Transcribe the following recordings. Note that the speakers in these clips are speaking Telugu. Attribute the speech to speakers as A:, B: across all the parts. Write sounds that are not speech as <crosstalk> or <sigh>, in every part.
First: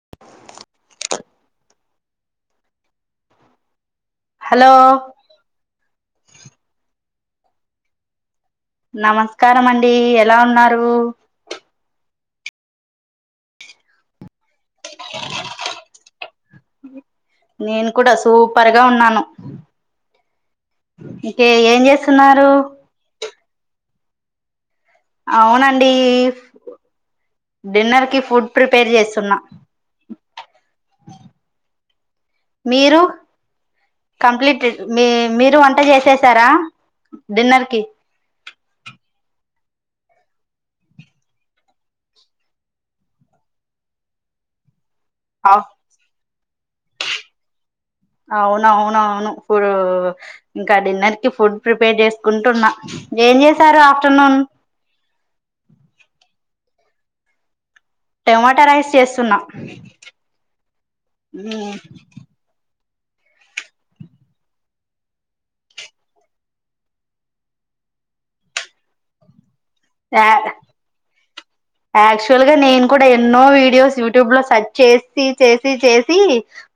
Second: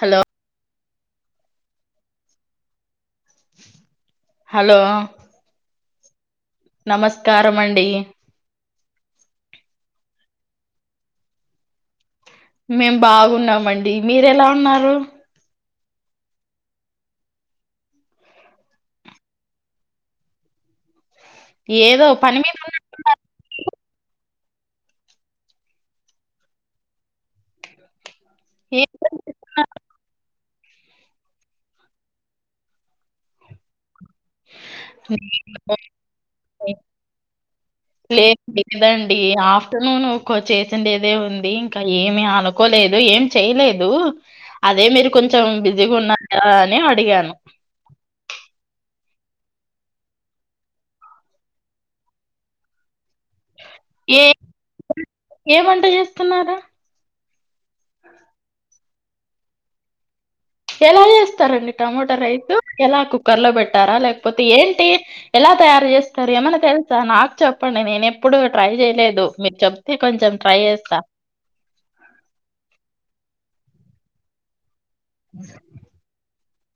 A: హలో
B: హలో
A: నమస్కారాం అండి
B: నమస్కారం అండి ఎలా ఉన్నారు.
A: మేం బాగున్నామండి. మీరు ఎలా ఉన్నారు.
B: నేను కూడా సూపర్గా ఉన్నాను. ఇంకే ఏం
A: ఏదో పని
B: చేస్తున్నారు.
A: మీద ఉన్న
B: అవునండి. డిన్నర్ కి ఫ్ ఫుడ్ ప్రిపేర్ చేస్తున్నా. మీరు కంప్లీట్ మీ మీరు వంట చేసేసారా. డిన్నర్ కి
A: నును్వుకో చేసిందేదే ఉంది. ఇంకా ఏమి అనుకోలేదు ఏమి చేయలేదు. అదే మీరు కొంచెం
B: అవ్
A: బిజిగున్నార్ ఆ నే అడిగాను
B: అవునవునవును పూర్. ఇంకా డిన్నర్ కి ఫుడ్ ప్రిపేర్ చేసుకుంటున్నా. ఏం చేశారు
A: ఏ
B: ఆఫ్టర్నూన్
A: ఏం వంట చేస్తున్నారా
B: ట్యమాటా రైస్ చేస్తున్నా.
A: ఎలా చేస్తారండి టమోటో రైతు ఎలా కుక్కర్ లో పెట్టారా. లేకపోతే ఏంటి ఎలా తయారు చేస్తారు. ఏమన్నా తెలుసా నాకు చెప్పండి. నేను ఎప్పుడు ట్రై చేయలేదు. మీరు చెప్
B: యాక్ యాక్చువల్గా నేను కూడా ఎన్నో వీడియోస్ యూట్యూబ్ లో సర్చ్ చేసి చేసి చేసి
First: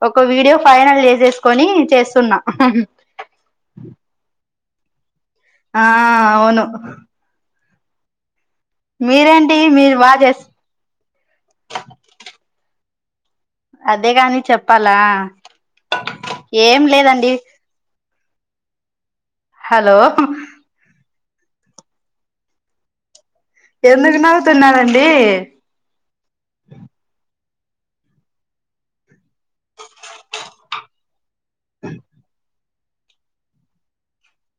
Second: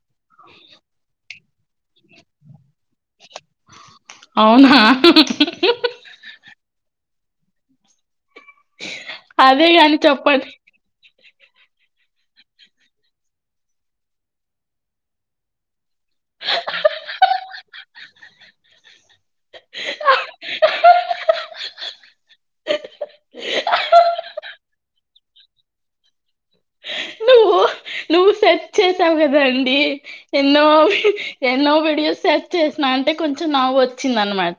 B: ఒక వీడియో ఫైనల్ చేసే కొని చేస్తున్నాం
A: అవునా
B: అవును మీరేంటి
A: అదే గాని
B: మీరు బా చేస్త
A: చెప్పండి
B: అదే కాని చెప్పాలా ఏం లేదండి
A: <inaudible>
B: హలో
A: <inaudible>
B: ఎందుకు నవ్వుతుల్లండి
A: నువ్వు నువ్వు సెర్చ్ చేసావు కదాండి ఎన్నో ఏన్నో వీడియో సర్చ్ చేసిన అంటే కొంచెం నవ్వు వచ్చింది అనమాట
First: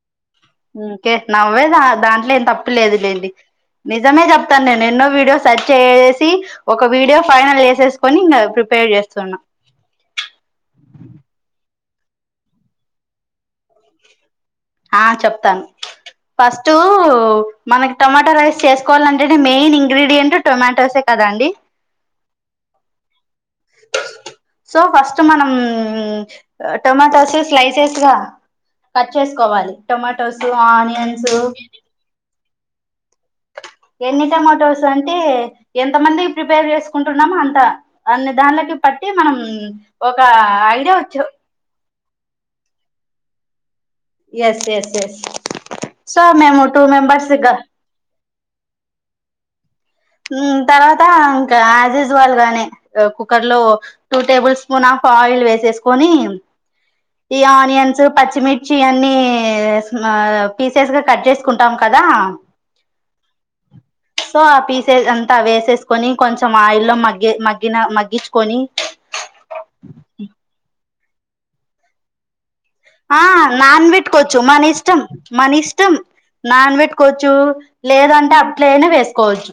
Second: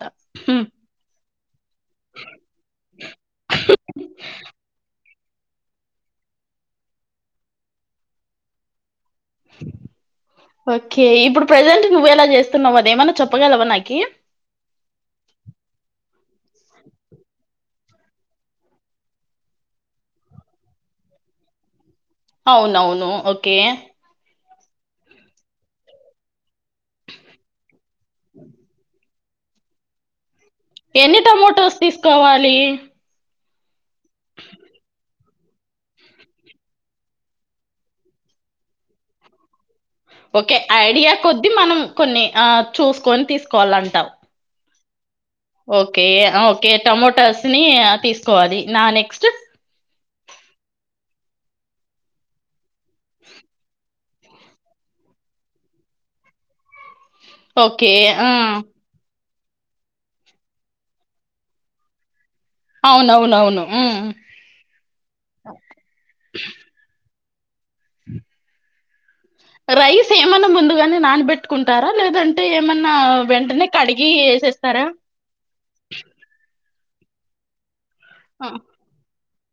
B: కే నవ్వే దాంట్లో ఏం తప్పులేదులేండి నిజమే చెప్తాను నేను ఎన్నో వీడియోస్ సర్చ్ చేసి ఒక వీడియో ఫైనల్ చేసేసుకొని ఇంకా ప్రిపేర్ చేస్త
A: ఓకే ఇప్పుడు ప్రెజెంట్ నువ్ ఎలా చేస్తున్నావు అదేమన్నా చెప్పగలవా నాకి
B: ఆ చెప్తాను ఫస్ట్ మనకి టొమాటో రైస్ చేసుకోవాలంటే మెయిన్ ఇంగ్రీడియంంట్ టొమాటోసే కదండి
A: అవునవును ఓకే
B: సో ఫస్ట్ మనం టమాటోస స్లాయసెస్ కట్ చేసుకోవాలి టొమాటోస్
A: ఎన్ని
B: ఆనియన్స్
A: టొమోటోస్ తీసుకోవాలి లీ
B: ఎన్ని టమటోస్ అంటే ఎంత మందికి ప్రిపేర్ చేసుకుంటున్నామో అంత అన్ని దాంలకి పట్టి మనం ఒక
A: ఓకే ఐడియా కొద్ద్దీ మనం కొన్ని ఆ చూసుకొని తీసుకోవాల
B: yes yes yes
A: okay
B: so మేము
A: ఓకే
B: టూ మెంబర్స్
A: టమోటాస్
B: గా
A: ని తీసు కో అది నా నెక్స్ట్
B: ఉ తర్వాత ఇంకా ఆజిజ్ వాల్ గానే దా కుక్కర్ లో two tablespoon of oil వేసేసుకొని ఈ
A: ఓకే.
B: ఆనియన్స్
A: ఆ!
B: పచ్చిమిర్చి అన్నీ పీసెస్ గా కట్ చేసుకుంటాం కదా
A: అవునవునవును. హ్మ్.
B: సో ఆ పీసేస్ అంతా వేసేసుకోని కొంచెం ఆయిల్లో మగ్ ఏ మత్ గ్గిన మగ్గించుకొని
A: రైస్ ఏమన్నా ముందుగానే నానబెట్టుకుంటారా లేద
B: ఆ నాన్ వెట్ కొచ్చు మన
A: ఏసేస్తారా?
B: ఇష్టం మన ఇష్టం నాన్ వెట్ కొచు లేదంటే అట్లనే వేస్తా కోచ్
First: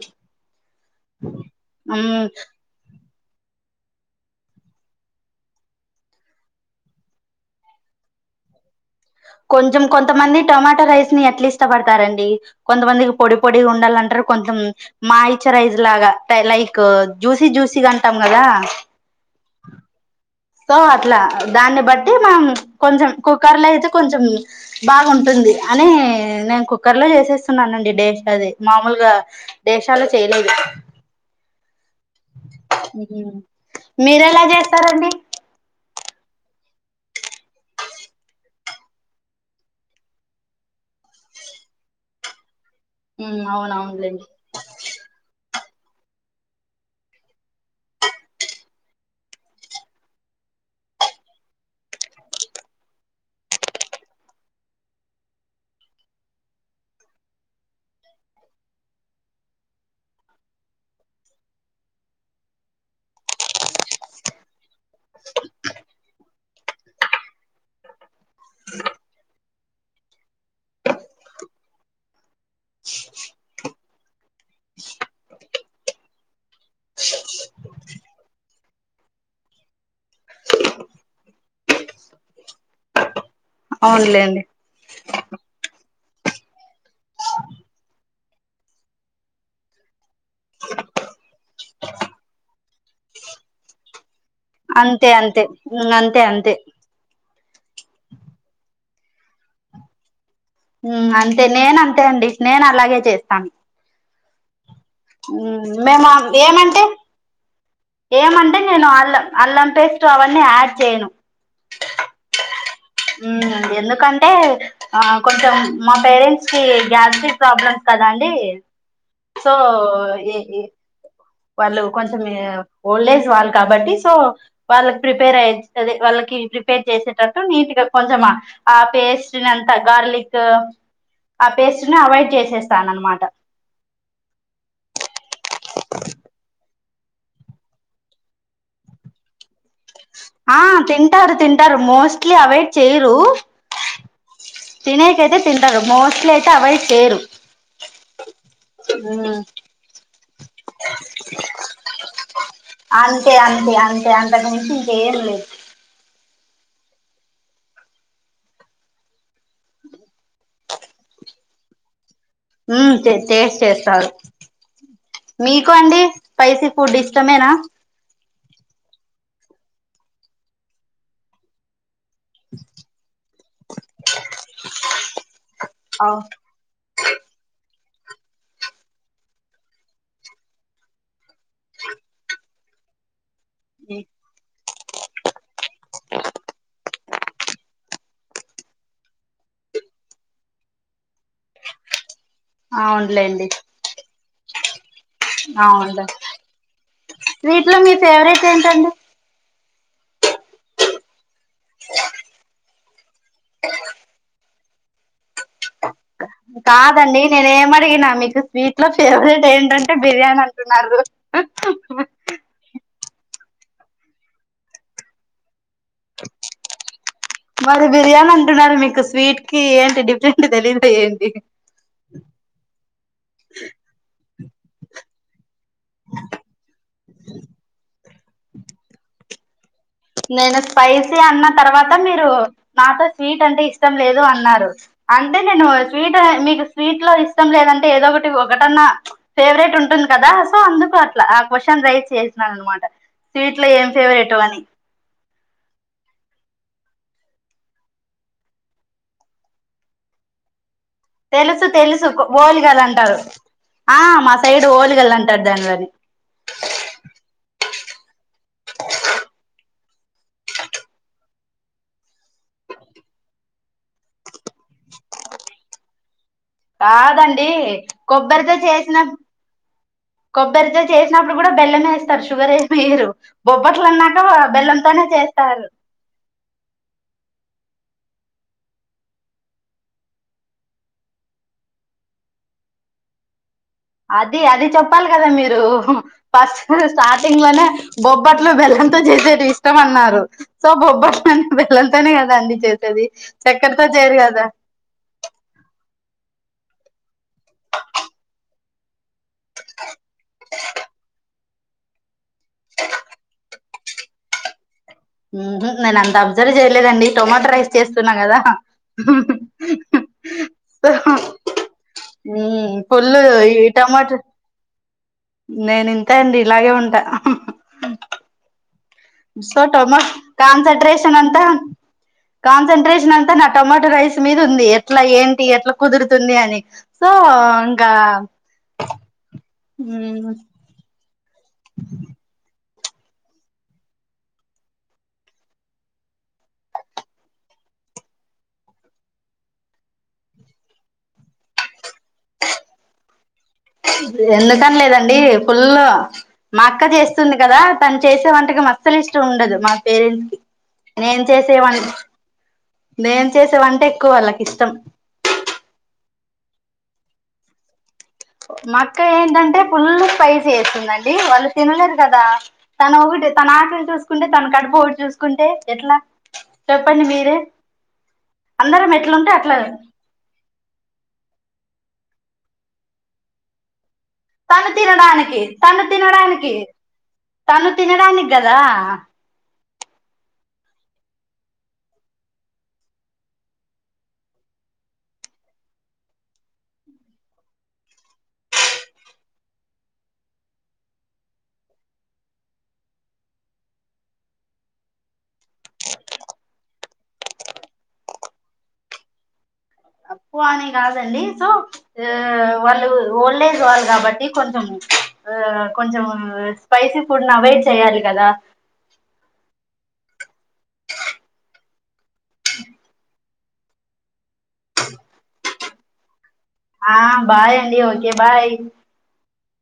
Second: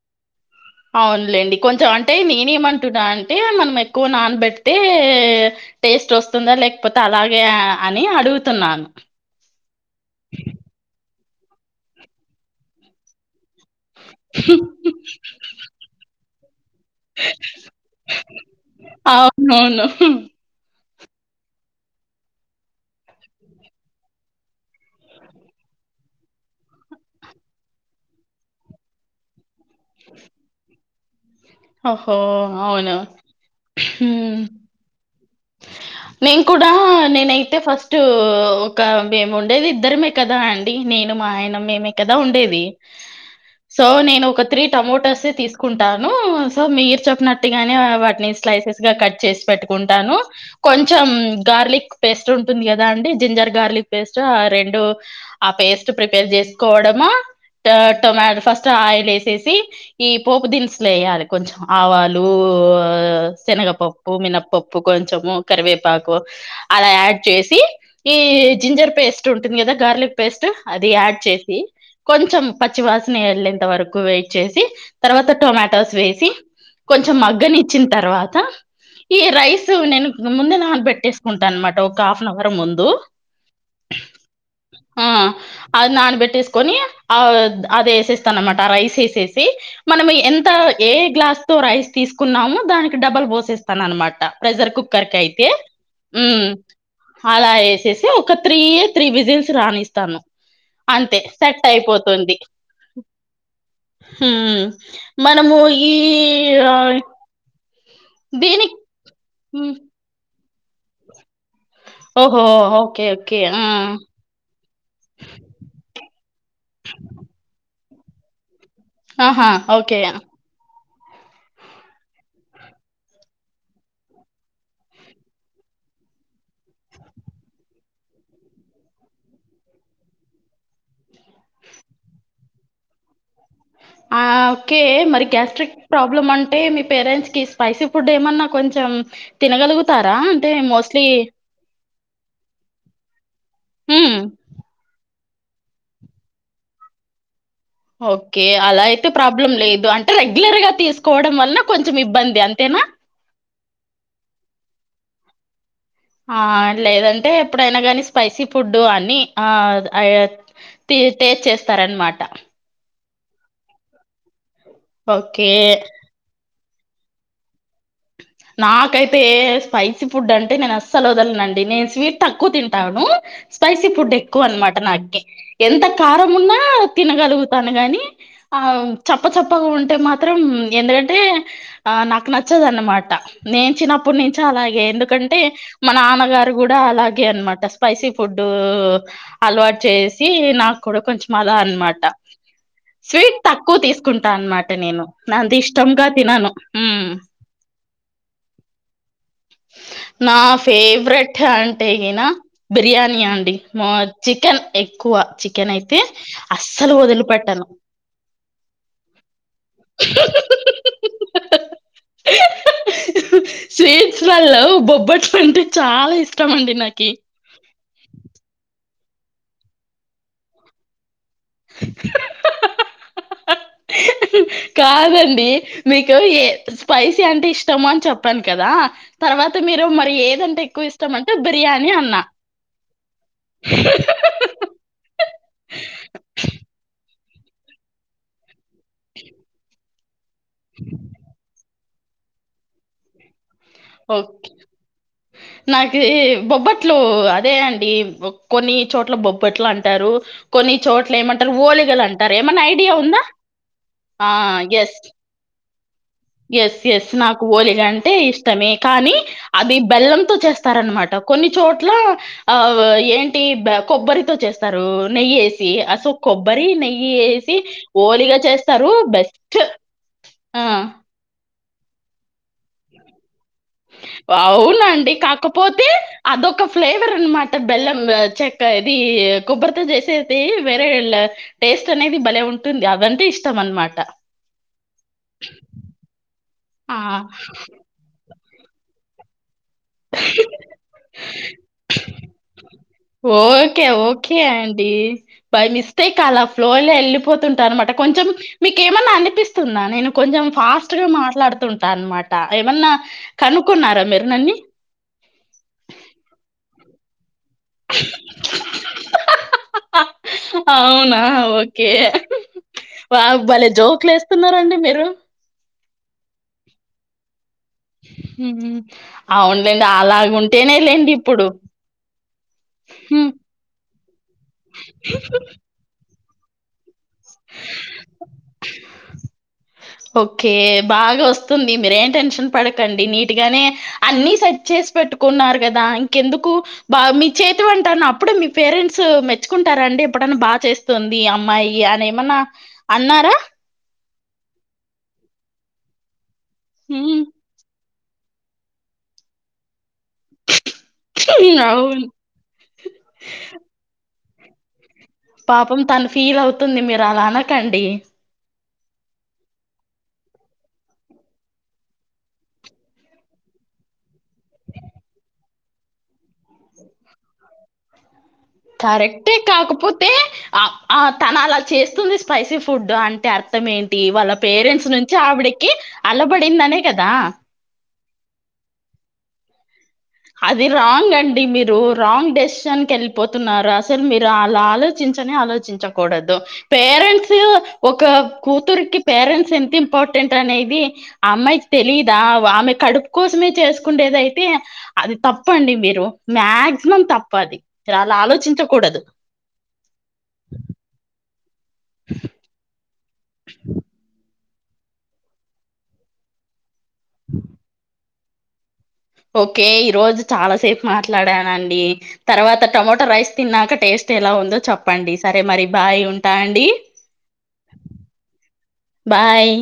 A: అవునులేండి కొంచెం అంటే నేనేమంటున్నాన్ టే ఆన్ మనం ఎక్కువ నానబెడితే టేస్ట్ వస్తుందా లేకపోతే అలాగే అని అడుగుతున్నాను
B: కొంచెం కొంతమంది టమాటా రైస్ ని ఎట్లా ఇష్టపడతారండి కొంతమందికి పొడి పొడిగా ఉండాలంటారు కొంచెం మాయిచ రైజ్ లాగా తైలై కో జ్యూసీ జ్యూసీగా అంటాం గదా
A: నో నో ఉహు
B: సో అట్లా దాన్ని బట్టి మనం కొంచెం కుక్కర్ లో అయితే కొంచెం బాగుంటుంది అని నేను కుక్కర్ లో ఏసేస్తున్నానండి టెస్ట్ అది మామూలుగా దేశాలు చేయలేదు
A: ఓహో అవునవును
B: మీరు ఎలా
A: ఉహ్
B: చేస్తారండి
A: నేను కూడా నేనైతే ఫస్ట్ ఒక మేము ఉండేది ఇద్దరమే కదా అండి నేను మా ఆయన మేమే కదా ఉండేది సో నేను
B: అవునవునులేండి
A: ఒక త్రీ టమోటోస్ తీసుక్ కుంటాను సో మీరు చెప్పినట్టుగానే అవన్నీ స్లైసెస్ గా కట్ చేసి పెట్టుకుంటాను కొంచెం గార్లిక్ పేస్ట్ ఉంటుంది గదా అండి జింజర్ గార్లిక్ పేస్ట్ ఆ రెండు ఆ పేస్ట్ ప్రిపేర్ చేసుకోవడము గద టొమాటో ఫస్ట్ ఆయిల్ వేసేసి ఈ పోపు దినుసులు వేయాలి కొంచెం ఆవాలు శనగపప్పు మినపప్పు కొన్ కొంచెము కరివేపాకు అలా యాడ్ వేసి ఈ జింజర్ పేస్ట్ ఉంటది గదా గార్లిక్ పేస్ట్ యాడ్ చేసి కొంచెం పచ్చివాసన యేళ్లేంతవరకు వెయిట్ చేసి తరువాత టమాటోస్ వేసి కొంచెం మగ్గనిచ్చిన్ తరువాత ఈ రైస్ తు నేను ముందే నాన్ పెట్టేసుకుంటాను అనమాట ఒక హాఫ్ అన్ అవర్ ముందు
B: అవునులేండి అవునులేండి
A: ఆ అది నను వెట్టేసుకొని ఆ అది వేసేస్తానమాట ఆ రైస్ వేసేసి మనం ఎంత ఏ గ్లాస్ తో రైస్ తీసుకున్నామో దానికి డబల్ పోసేస్తాను అనమాట ప్రెషర్
B: అంతే
A: కుక్కర్ కి
B: అంతే
A: అయితే
B: అంతే
A: ఉమ్
B: అంతే
A: అలా వేసేసి ఒక త్రీయ త్రీ విజిల్స్ రాణిస్తాను
B: మ్ అంతే
A: సెట్
B: నేన్ అంతే అండి
A: అయిపోతుంది
B: నేను అలాగే చేస్తాను
A: హ్మ్ మనము ఈ
B: మేము ఏమంటే ఏమంటే
A: దీనికి
B: నేను అల్లం అల్లం పేస్ట్ అవ అన్ని యాడ్ చేయను
A: ఓహోఓ
B: ఎందుకంటే ఆ కొంచెం మామ్ పేరెంట్స్ సి గ్యాస్టిక్ ప్రాబ్లమ్ కదాండి
A: ఆహా ఓకే
B: వాళ్ళు కొంచెం ఓల్డ్ ఏజ్ వాళ్ళు కాబట్టి సో వాళ్ళకి ప్రిపేర్ అయి వాళ్ళకి ప్రిపేర్ చేసేటట్టు నీట్గా కొంచెమా ఆ పేస్ట్ ని అంత గార్లిక్ ఆ పేస్ట్ ని అవాయిడ్ చేసేస్తాను అనమాట
A: ఆ ఓకే మరి గ్యాస్ట్రిక్ ప్రాబ్లమ్ అంటే మీ పేరెంట్స్ కి స్పైసీ ఫుడ్ ఏమన్నా కొంచెం తినగలుగు
B: ఆ తింటారు తింటారు మోస్ ట్లీ అవాయిడ్ చేయరు
A: హ్మ్
B: తినేకైతే తింటాడు మొస్త్ల్య్ అయితే అవాయిడ్ చేయరు
A: ఓకే అలా అయితే ప్రాబ్లం లేదు అంటే రెగ్యులర్ గా తీసుకోవడం వల్ల కొంచెం ఇబ్బంది అంతేనా
B: ఇయా అంతే అంతకుమించి ఇంకా ఏం లేదు
A: ఆ లేదంటే ఎప్పుడైనా కాని స్పైసీ ఫుడ్డు అన్ని ఆ టేస్ట్ చేస్తారనమాట
B: హ్మ్ టేస్ట్ చేస్తారు
A: ఓకే
B: మీకు అండి స్పైసి ఫుడ్ ఇష్టమేనా
A: నాకైతే స్పైసీ ఫుడ్ అంటే నేను అస్సలు వదలనండి నేను స్వీట్ తక్కువ తింటాను స్పైసీ ఫుడ్ ఎక్కువ అనమాట నాకిే ఎంత
B: అవును
A: కారం ఉన్నా తినగలుగుతాను గాని ఆ చప్పచప్పగా ఉంటే మాత్రం ఎందుకంటే ఆ నాకు న నచ్చదు అనమాట నేను చిన్నప్పటి నుంచి అలాగే ఎందుకంటే మా నాన్నగారు కూడా అలా గే అనమాట స్పైసీ ఫుడ్ అలవాటు చేసి నాకు కూడా కొంచెం అలా అనమాట స్వీట్
B: అవునులేండి
A: తక్కువ తీసుకుంటా అన్నమాట అ నేను నంత ఇష్టంగా తినను హ్మ్
B: స్వీట్లో మీ ఫేవరెట్ ఏంటండి
A: నా ఫేవరెట్ అంటేగినా బిర్యానీ నియా అండి మ చికెన్ ఎక్కువ చికెన్ అయి
B: కాదండి నేనే ఏమ అడిగిన మీకు స్వీట్ లో ఫేవరెట్ ఏంటంటే బిర్యానీ అంటున్నారు
A: స్వీ ళ్ళలో బొబ్బట్లు అంటే చాలా ఇష్టం అండి నాకి
B: మరి బిర్యాని అంటునరు మీకు స్ స్వీట్ కి ఏంటి డిఫరెంట్ తెలిదు ఏంటి
A: హిహహహహ
B: <inaudible>
A: హహ కాదండి మీకు ఏ స్పైసీ అంటే ఇష్టము అని చెప్పాను కదా తర్వాత మీ
B: నేను స్పైసీ అన్న తర్వాత
A: అన్నా
B: మీరు నాతో స్వీట్ అంటే ఇష్టం లేదు అన్నారు అంటే నేను స్వీట్ మీకు స్వీట్ లో ఇ లేదంటే ఏదో ఒకటి ఒకటన్నా ఫేవరెట్ ఉంటుంది కదా స అందుకు అట్లా ఆ క్వశ్శన్ రై చేేసినాన్ అన్నమాట ట్వీట్లో ఏం ఫేవరెటో అని
A: నాకుీ బొబ్బట్లు అదే అండి కొన్ని చోట్ల బొబ్బట్లు అంటారు కొన్ని చోట్ల ఏమంటారు
B: తెలుసు
A: ఓలిగలు
B: తెలుసు
A: అంటారు ఏమన్నా
B: ఓలుగల్
A: ఐడియా
B: అంటారు
A: ఉందా
B: ఆ మా సైడ్
A: ఎస్
B: ఓలుగలు అంటారు దానిని
A: ఎస్ ఎస్ నాకు ఓలిగాంటే ఇష్టమే కానీ అది బెల్లంతో చేస్తారనమాట కొన్ని చోట్ల ఆ ఏంటి కొబ్బరితో చేస్తారు నెయ్యేసి అసో కొబ్బరి నెయ్యి
B: కాదండి
A: వేసి ఓలిగా
B: కొబ్బరితో
A: చేస్తారు
B: చేసిన
A: బెస్ట్ ఆ
B: కొబ్బరితో చేసినప్పుడు కూడా బెల్లం ఏ వేస్తారు షుగర్ ఏమి వేయరు బొబ్బట్లు అన్నాక బెల్లంతోనే
A: అవునండి.
B: చేస్తారు.
A: అ బెల్లం చెక్క ఇది కొబ్బరితో చేసేది వేరే టేస్ట్ అనేది భలే ఉంటుంది అదంటే ఇష్టం అనమాట.
B: అది అది చెప్పు చెప్పాలి కదా మీరు ఫస్ట్
A: ఆ!
B: స్టార్టింగ్ లోనే బొబ అప్పట్లో బెల్లంతో చేసేటి ఇష్టం అన్నారు సో బొబ్బట్ బెల్లం తోనే కదా అం చే
A: ఓకే ఓకే అండి బై మిస్టేక్ అలా ఫ్లోలో లో వెళ్ళిపోతుంటా అనమాట కొంచెం మీకేమన్నా అనీ వినిపిస్తుందా నేను కొంచెం ఫాస్ట్ గా మాట్లాడుత ఉంటా అన్నమాట ఆ ఏమన్నా కను కున్నారా మీరు నన్ని
B: నేను అంత అబ్జర్వ్ చేయలేదండి టొమాట రైస్ చేస్తున్న కదా సో
A: అవునా! ఓకే.
B: Full
A: wow!
B: ఈ
A: భలే
B: టమోటా
A: జోకులేస్తున్నారండి మీరు.
B: నేను అంతే అండి ఇలాగే ఉంటా
A: హు
B: సో టొమట
A: లేండి
B: కాన్సెన్ట్రేషన్ అంత
A: ఇప్పుడు
B: కాన్సట్రేషన్
A: హ్మ్
B: అంతా నా టొమోటో రైస్ మీద ఉంది ఎట్లా ఏంటి ఎట్లా కుదురు స్తుంది అని సో ఇంకా
A: ఓకే బాగా వస్త తుంది మీరేం టెన్షన్ పడకండి నీట్ గానే అన్ని సెట్ చేసి పెట్టుకున్నారు కదా ఇంకెందుకు బా మీ చేతి అంటన్న అప్పుడు మీ పేరెంట్స్ మెచ్చుకుంటారా అండి ఎప్పుడన్నా బాగా చేస్తుంది అమ్మాయి అని ఏమన్నా అన్నారా
B: ఎండటం లేదండి ఫుల్ మా అక్క
A: హ్మ్.
B: చేస్తుంది కదా తను చేసే వంటకి అసలు ఇష్టం ఉండదు మకు పేరెంట్స్ కి నేను చేసే
A: అవును
B: నేను చేసే వంట ఎక్కువ వాళ్ళకి ఇష్టం
A: పాపం తన ఫీల్ అవుతుంది మీరు అలా అనకండి.
B: మా అక్క ఏంటంటే పుల్లు స్పైసి వేస్తుందండి వాళ్ళు తినలేరు కదా తన ఒకటి తన ఆకలి చూసుకుంటే తన కడుపు ఒకటి చూసుకుంటే ఎట్లా చెప్పండి మీరే అందరం ఎట్లుంటే
A: కరెక్టే
B: అట్లా
A: కాకపోతే ఆ ఆ తన అలా చేస్త వస్తుంది స్పైసీ ఫుడ్ అంటే అర్థం ఏంటి దీ వాళ్ళ
B: తను
A: పేరెంట్స్ నుంచి
B: తినడానికి
A: ఆవిడకి
B: తను తినడానికి
A: అల్లబడిందనే కదా
B: తను తినడానికి కదా
A: అది రాంగ్ అండి మీరు రాంగ్ డెసిషన్ కెళ్ళిపోతున్నారు అసలు మీరు అలా ఆలోచించనే ఆలోచించకూడదు పేరెంట్స్ ఒక కూతురికి పేరెంట్స్ ఎంత ఇంపార్టెంట్ అనేది అమ్మాయికి తెలిదా ఆమె కడుపు కోసమే చేసుకుండేదయితే అది తప్పండి మీరు మాక్సిమం తప్ప అది మీరు అలా ఆలోచించకూడదు
B: అప్పు అనే కాదండీ సో ఆ వాళ్ళు ఓల్డ్ ఏజ్ వాళ్ళు కాబట్టి కొంచెం ఆ కొంచం స్పైసీ ఫుడ్ ను అవాయిడ్ చేయాలి కదా
A: ఓకే ఈ రోజు చాలాసేపు మాట్లాడానండి తర్వాత టమాటో రైస్ తిన్నాక టేస్ట్ ఎలా ఉందో చెప్పండి సరే మరి బాయ్ ఉం
B: ఆ బాయ్ అండి ఒకే బాయ్
A: బాయ్